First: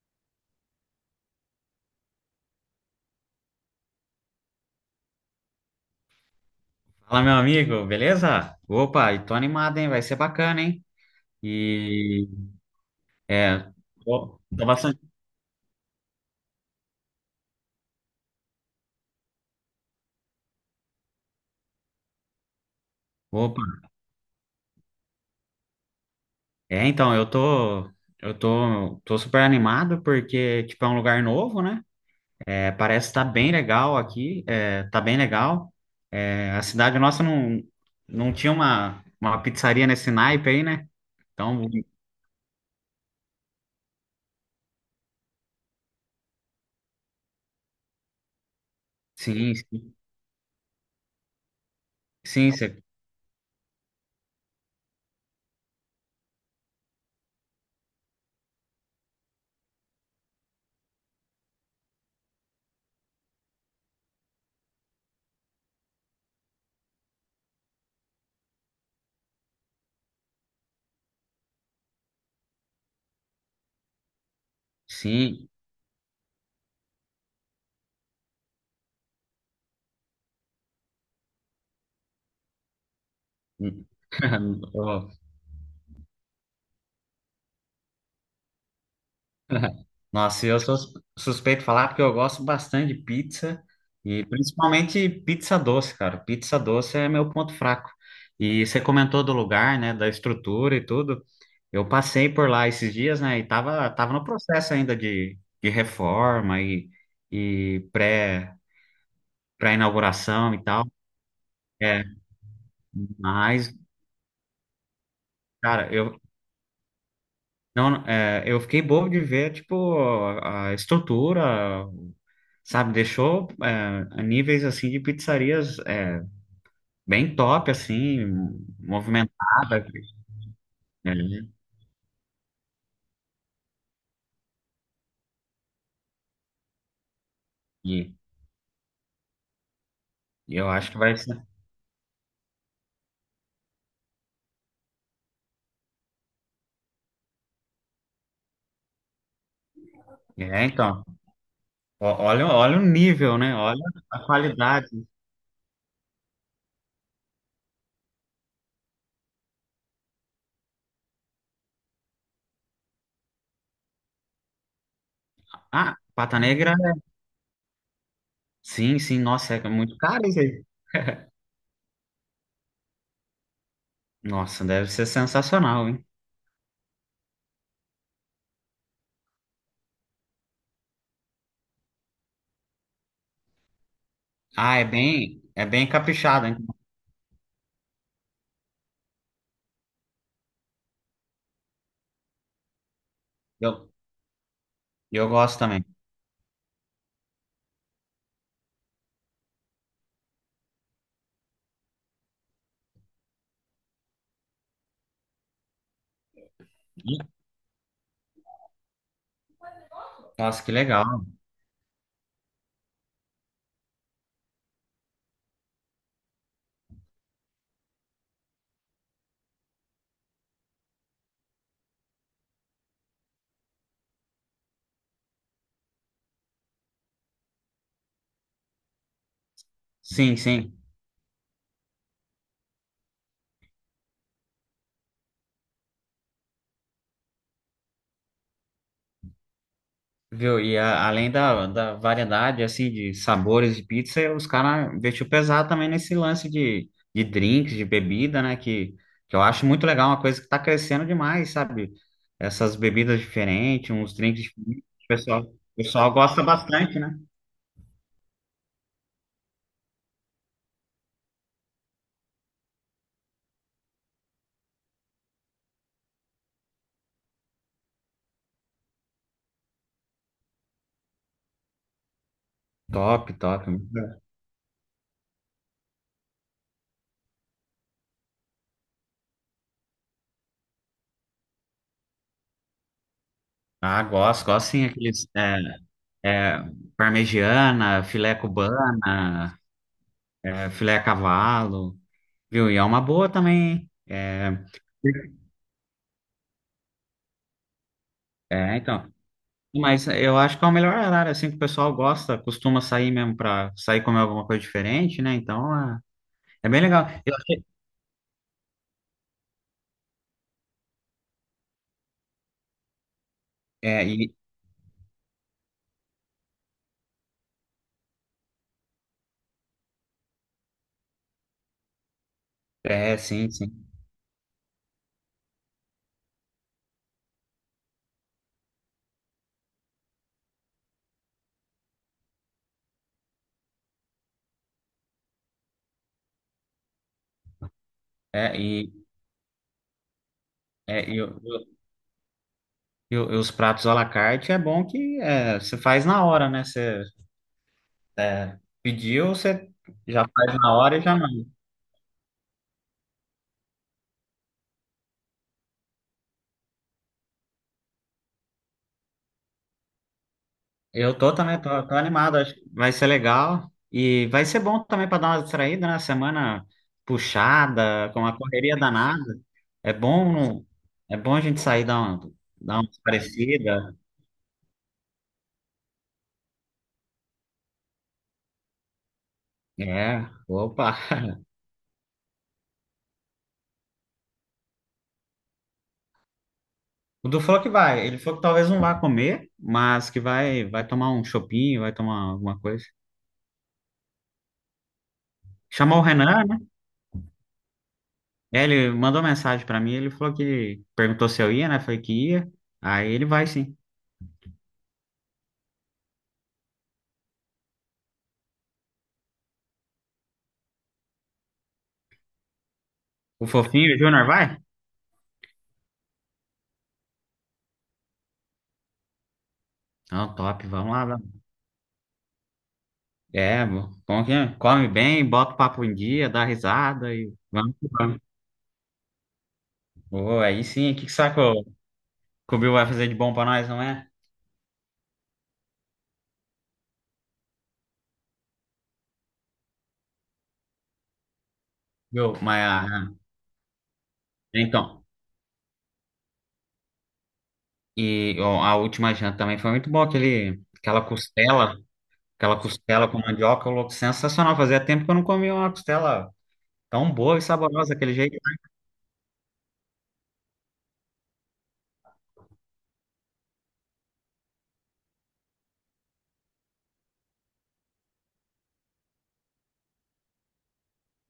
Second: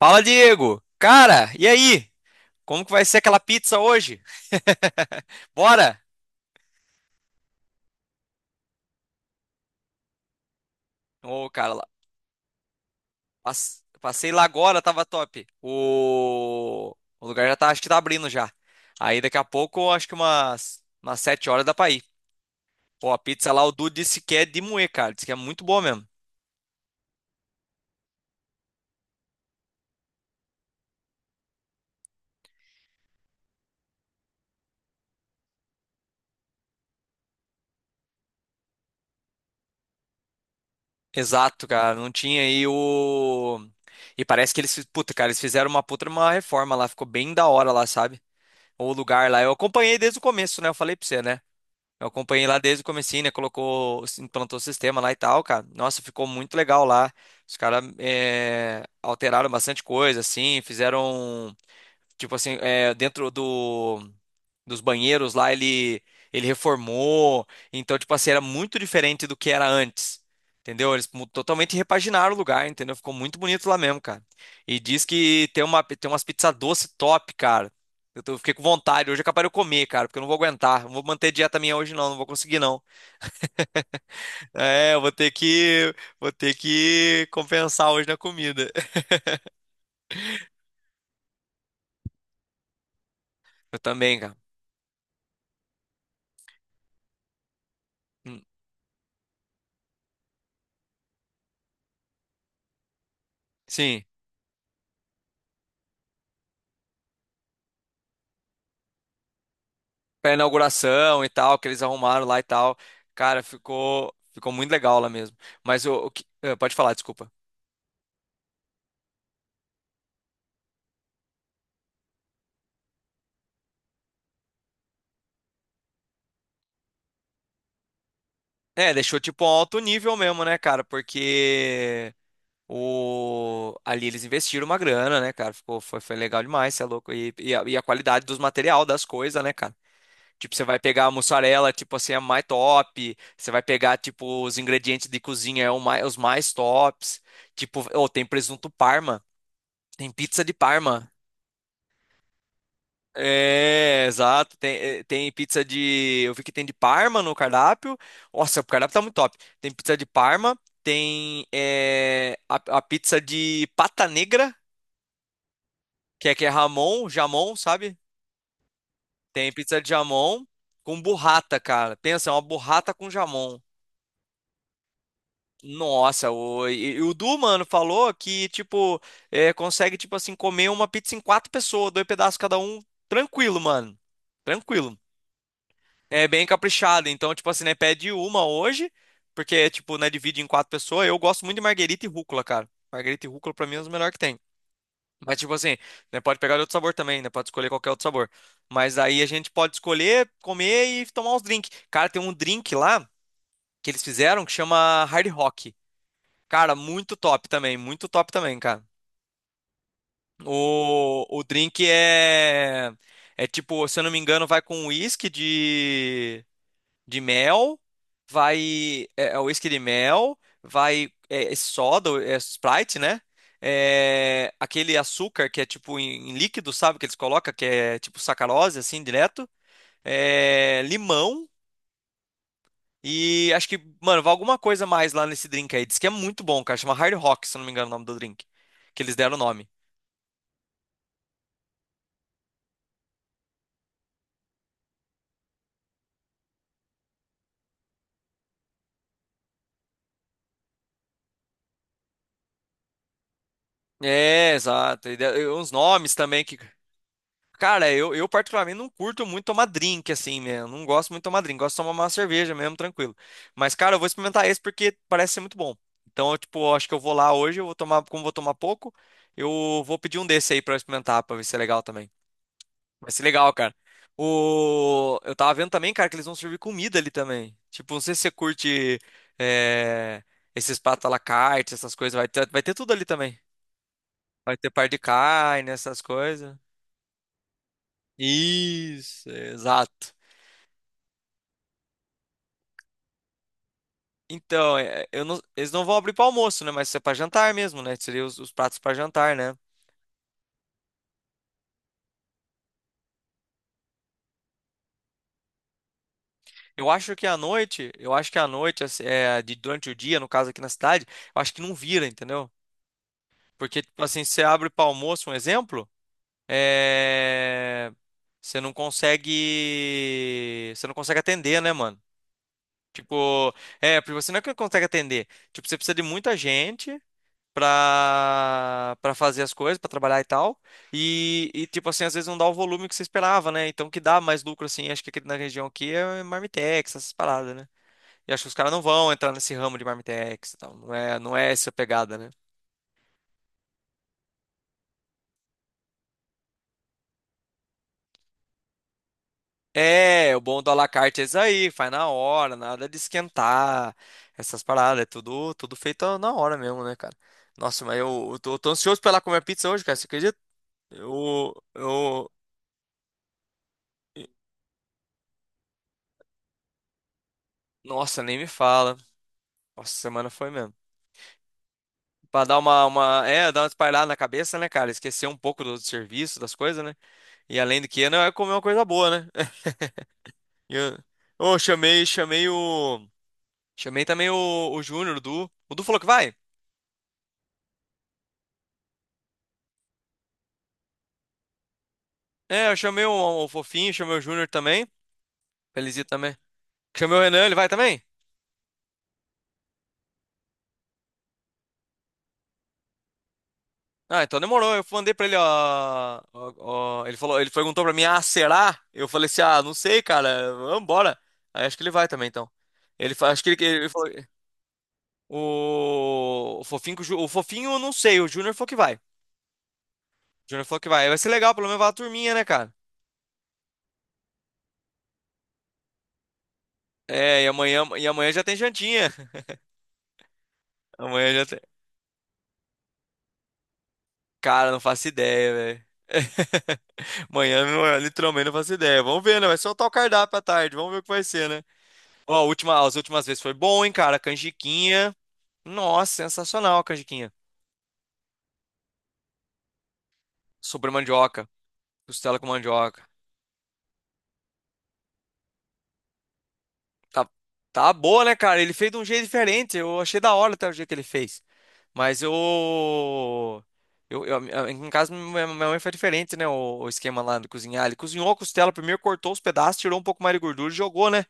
Fala, Diego! Cara, e aí? Como que vai ser aquela pizza hoje? Bora! Fala, meu amigo, beleza? Opa, e tô animado, hein? Vai ser bacana, hein? Ô, cara, E é, passei tô, lá tô agora, bastante. tava top. O lugar já tá, acho que tá abrindo já. Aí daqui a pouco, acho que umas 7h dá pra ir. Pô, a pizza lá, Opa, o Dudu disse que é de moer, cara. Disse que é muito boa mesmo. Então, eu tô super animado porque, tipo, é um lugar novo, né? É, parece estar tá bem legal aqui, é, tá bem legal. É, a cidade nossa não tinha uma pizzaria nesse naipe aí, né? Exato, Então, cara. Não tinha aí o. E parece que eles, puta, cara, eles fizeram uma puta uma reforma lá, ficou bem da hora lá, sabe? O lugar lá. Eu sim, sim, acompanhei desde o começo, né? Eu falei pra você, né? Eu acompanhei sim, lá desde o comecinho, né? Colocou, implantou o sistema lá e tal, cara. Nossa, ficou muito legal lá. Os caras alteraram bastante coisa, assim, fizeram, tipo assim, é, dentro do dos banheiros lá, ele reformou. Então, tipo assim, era muito diferente do que era antes. Entendeu? Eles totalmente repaginaram o lugar, entendeu? Ficou muito bonito lá mesmo, cara. E diz sim. que tem umas pizzas doce top, cara. Fiquei com vontade. Hoje é capaz de eu comer, cara, porque eu não vou aguentar. Não vou manter dieta minha hoje, não. Não vou conseguir, não. É, eu vou ter que compensar hoje na comida. Nossa, eu sou suspeito de falar porque eu gosto bastante de pizza Eu também, e cara. principalmente pizza doce, cara. Pizza doce é meu ponto fraco. Hum. E você comentou do lugar, né, da estrutura e tudo. Eu passei por lá esses dias, né, e tava, Sim. tava no processo ainda de reforma e Pra pré-inauguração e tal. inauguração e tal, que eles É, arrumaram lá e tal. Cara, mas, ficou muito legal lá mesmo. Mas cara, eu, pode falar, desculpa. não, é, eu fiquei bobo de ver, tipo, a estrutura. Sabe? Deixou níveis assim de pizzarias bem top, assim, É, deixou tipo um alto movimentada, nível mesmo, né, cara? né? Porque o ali eles investiram uma grana, né, cara? Ficou foi legal demais, você é louco. E a E, qualidade dos material das coisas, né, cara? Tipo, e você eu vai acho que pegar a vai ser. mussarela, tipo assim, é mais top. Você vai pegar, tipo, os ingredientes de cozinha, os mais tops. Tipo, ou tem presunto Parma, tem pizza de É, então, Parma. Olha o nível, né? Olha É, a exato. Qualidade. Tem pizza de. Eu vi que tem de Parma no cardápio. Nossa, o cardápio tá muito top. Tem pizza de Parma, tem a pizza de pata negra, Ah, que é Pata que é Negra, Ramon, jamon, sabe? sim, sim, Tem nossa, é pizza de muito caro isso jamon aí. com burrata, cara. Pensa, é uma burrata com jamon. Nossa, deve ser sensacional, hein? Nossa, o, e o Du, mano, falou que, tipo, consegue, tipo assim, comer uma pizza em quatro pessoas, dois pedaços cada um, tranquilo, mano. Ah, é Tranquilo. bem, é bem É bem caprichado, hein? caprichado. Então, tipo assim, né? Pede uma hoje, porque, tipo, né? Divide em quatro pessoas. Eu gosto muito de marguerita e rúcula, cara. Marguerita e rúcula, pra mim, é os Eu, melhores que tem. eu Mas, tipo gosto assim, também. né? Pode pegar de outro sabor também, né? Pode escolher qualquer outro sabor. Mas aí a gente pode escolher, comer e tomar uns drinks. Cara, tem um drink lá que eles fizeram que chama Hard Rock. Cara, muito Ih, top também. Muito top também, cara. nossa, que legal. O drink é. É tipo, se eu não me engano, vai com uísque de. Mel, vai é whisky de mel, vai é soda, é Sprite, né? É, aquele açúcar que é tipo em líquido, sabe? Que eles colocam, que é tipo sacarose, assim, direto. Sim, sim. É, limão e acho que, mano, vai alguma coisa mais lá nesse drink aí. Diz que é muito bom, cara. Chama Hard Rock, se eu não me engano, o nome do drink. Que eles deram o nome. Viu? E além da variedade, assim, de sabores de pizza, os caras investiu pesado também nesse lance de drinks, de bebida, né? Que eu acho muito legal, uma coisa que tá crescendo demais, sabe? Essas bebidas diferentes, uns drinks É, diferentes. O exato. E de- pessoal, e o uns pessoal nomes gosta também que. bastante, né? Cara, eu particularmente não curto muito tomar drink, assim, mesmo. Não gosto muito de tomar drink. Gosto de tomar uma cerveja mesmo, tranquilo. Mas, cara, eu vou experimentar esse porque parece ser muito bom. Então, eu, tipo, eu acho que eu vou lá hoje, eu vou tomar, como eu vou tomar pouco, eu vou pedir um desse aí pra eu experimentar, pra ver se é legal também. Vai ser Top, legal, top. cara. Eu tava vendo também, cara, que eles vão servir comida ali também. Tipo, não sei se você curte é, esses pratos à la carte, essas coisas. Vai ter tudo ali também. Ah, gosto, Vai ter gosto sim. par de Aqueles, carne, essas coisas. é, parmegiana, filé Isso, cubana, exato. Filé a cavalo, viu? E é uma boa também, hein? É, Então, é, eu não- eles não vão abrir para almoço, né? Mas isso é para jantar mesmo, né? Seria os é, pratos para então. jantar, né? Mas eu acho que é o melhor horário, assim, que o pessoal gosta, costuma sair mesmo para sair comer alguma coisa diferente, né? Então, é bem Eu legal. acho que à noite, assim, durante o dia, no caso aqui na cidade, eu acho que não vira, entendeu? Porque, tipo é, assim, e, você abre para almoço, um exemplo, é, você não consegue atender, né, mano? Sim, Tipo, sim. Porque você não é que consegue atender. Tipo, você precisa de muita gente. Pra pra fazer as coisas, pra trabalhar e tal. Tipo assim, às vezes não dá o volume que você esperava, né? Então, o que dá mais lucro, assim, acho que aqui na região aqui é Marmitex, essas paradas, né? E acho que os É, caras não e, vão entrar nesse ramo de Marmitex e tal. Não é, é, e, não é essa o- pegada, né? e os pratos à la carte é bom que é, você faz na hora, né? Você pediu, você já É, o faz bom do à na la hora e já. carte é isso aí, faz na hora, nada de esquentar, essas paradas, é tudo feito na hora mesmo, né, cara? Nossa, mas eu tô ansioso pra ir lá comer pizza hoje, cara, você acredita? Eu tô Eu, também, tô eu, animado, acho que vai ser legal e vai ser bom também para dar uma distraída, né? Semana puxada, com nossa, uma nem me correria fala. danada. Nossa, É semana bom, foi mesmo. é bom a gente sair dar uma, Pra dar dar uma, uma uma, é, dar uma parecida. espalhada na cabeça, né, cara? Esquecer um pouco do serviço, das coisas, né? E além do que, não é comer uma coisa boa, né? É, E opa. Eu, Chamei o. Chamei também o Júnior, o Du. O Du falou que vai? O Du falou que vai, ele falou que talvez não vá comer, mas que vai tomar um chopinho, vai tomar alguma É, eu coisa. chamei o Fofinho, chamei o Júnior também. Feliz Chamou o dia também. Renan, né? Chamei o Renan, ele vai também? É, ele mandou mensagem para mim, ele falou que perguntou se eu ia, né? Falei que ia. Aí ele vai sim. Ah, então demorou. Eu mandei pra ele, ó, ele perguntou pra mim, ah, será? Eu falei assim, ah, não sei, cara. Vambora. Aí acho que ele vai também, então. Ele, acho O que ele Fofinho, o falou. Júnior vai? O Fofinho, com o Fofinho, eu não sei, o Júnior falou que vai. O Não, Júnior top, falou que vamos vai. Vai lá. ser legal, pelo menos vai a turminha, né, cara? É, bom que é? Come bem, bota o papo em dia, dá risada e É, vamos que e vamos. amanhã já tem jantinha. Ô, aí sim, o que que Amanhã sabe que já tem. o Bill vai fazer de bom pra nós, não é? Cara, não faço ideia, velho. Amanhã, literalmente, não faço ideia. Vamos ver, né? Vai soltar o cardápio à tarde. Vamos ver o que vai ser, né? Viu? Ó, Mas, as ah, últimas vezes foi bom, hein, cara? então, Canjiquinha. Nossa, sensacional a canjiquinha. e ó, a última janta também foi muito boa, Sobre mandioca. Costela com aquela mandioca. costela com mandioca, louco, sensacional. Fazia tempo que eu não comia uma costela tão Tá, boa e tá saborosa daquele boa, né, jeito. cara? Ele fez de um jeito diferente. Eu achei da hora até o jeito que ele fez. Mas em casa minha mãe foi diferente, né? O esquema lá de cozinhar. Ele cozinhou a costela primeiro, cortou os pedaços, tirou um pouco mais de gordura e jogou, né?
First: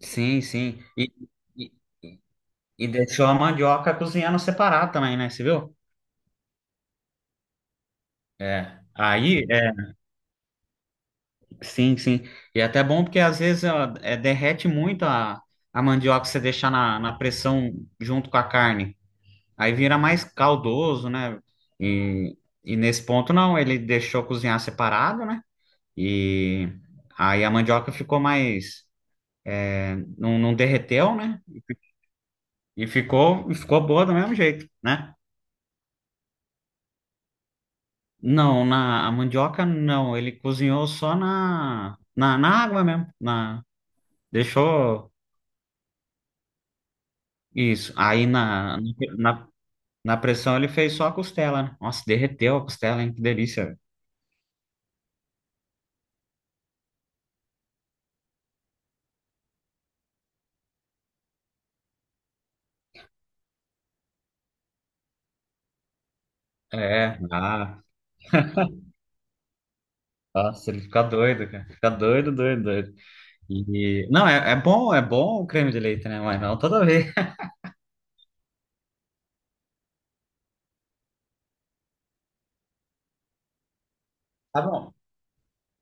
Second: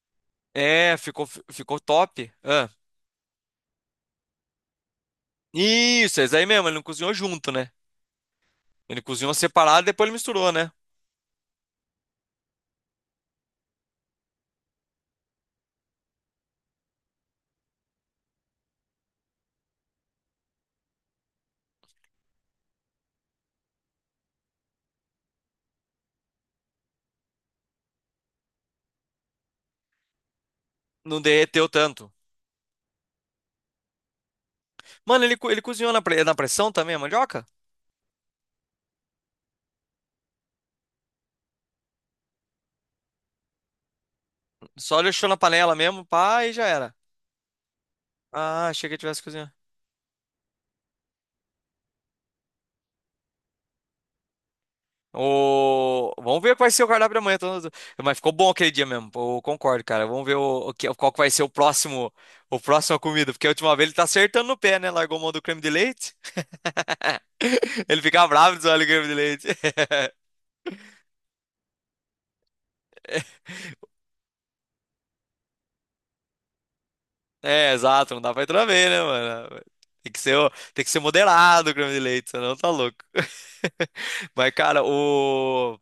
Sim, sim. É, ficou, e, ficou top. Ah. e deixou a mandioca cozinhando separado também, né? Você viu? Isso, é isso aí mesmo. Ele não cozinhou junto, né? É. Ele cozinhou Aí, separado, depois ele misturou, né? sim, sim. E é até bom porque às vezes ó, derrete muito a mandioca se você deixar na pressão junto com a carne. Aí vira mais caldoso, né? E, e nesse ponto não, ele deixou cozinhar separado, né? E aí a mandioca ficou mais. Não derreteu, Não né? derreteu tanto. E ficou boa do mesmo jeito, né? Mano, ele cozinhou na pressão também, a mandioca? Não, na a mandioca não, ele cozinhou só na água mesmo. Na, Só deixou deixou na panela mesmo, pá, e já era. isso. Aí Ah, achei que ele tivesse na cozinhado. Na pressão ele fez só a costela, né? Nossa, derreteu a costela, hein? Que delícia, velho. Vamos ver qual vai ser o cardápio da manhã. Mas ficou bom aquele dia mesmo. Pô, eu concordo, cara. Vamos ver qual que vai ser o próximo comida. Porque a última vez ele tá acertando no pé, né? Largou mão do creme de leite. É, ah, Ele fica bravo de olha o creme de leite. nossa, ele fica doido, cara. Fica doido, doido, doido. E, não, é bom o creme de leite, né? Mas não toda vez. É, exato. Não dá pra entrar bem, né, mano? Tem que ser moderado o creme de leite, senão tá louco. Mas, Tá cara, bom.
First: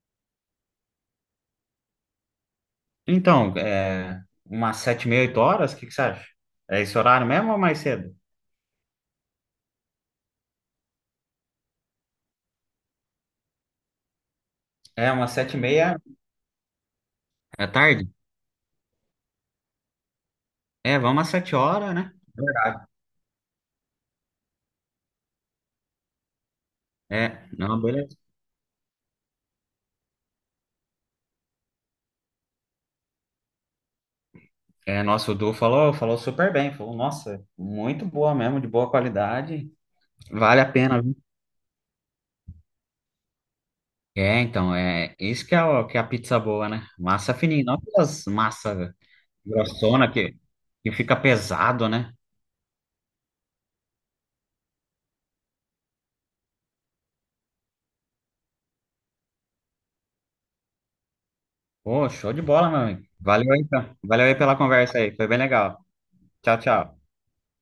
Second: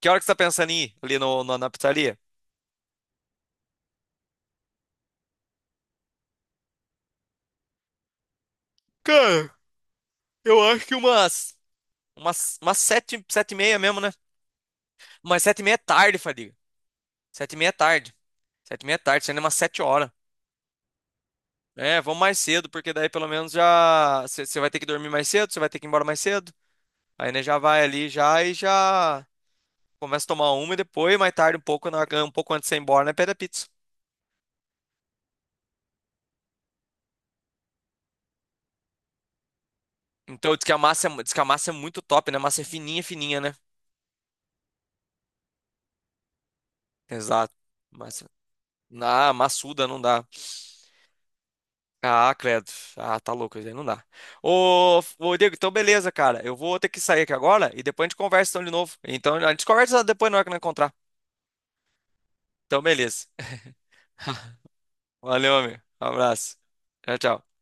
que hora que você tá pensando em ir ali no, na na pizzaria? Então, umas 7h30, 8h, o que que você acha? É esse horário mesmo ou mais cedo? Cara, eu acho que umas 7, 7h30 mesmo, né? É, umas Mas sete sete e e meia é meia. tarde, Fadiga. Sete e É meia é tarde? tarde. 7h30 é tarde, sendo umas 7h. É, vamos às 7h, É, né? vamos mais cedo, porque daí pelo menos já. Você vai ter que dormir mais cedo, você vai ter que ir embora mais cedo. Aí, né, É, já não, vai ali beleza. já e já. Começa a tomar uma e depois, mais tarde, um pouco, um pouco antes de você ir embora, né, pede a pizza. É, nossa, o Du falou super bem. Falou, nossa, muito boa mesmo, de boa qualidade. Então, Vale diz a que pena. A massa é muito top, né? A massa é fininha, fininha, né? É, então, é isso que é, que é a pizza boa, né? Massa Exato. fininha, não aquelas Massa. massa Ah, massuda não grossona dá. que fica pesado, né? Ah, credo. Ah, tá louco, isso aí não dá. Ô, Diego, então beleza, cara. Eu vou ter que sair aqui agora e depois a gente conversa então de novo. Então a gente conversa depois na hora que nós encontrar. Pô, show de bola, meu Então amigo. beleza. Valeu aí, então. Valeu aí pela conversa aí, foi bem Valeu, amigo. legal. Um abraço. Tchau, tchau. Tchau, tchau.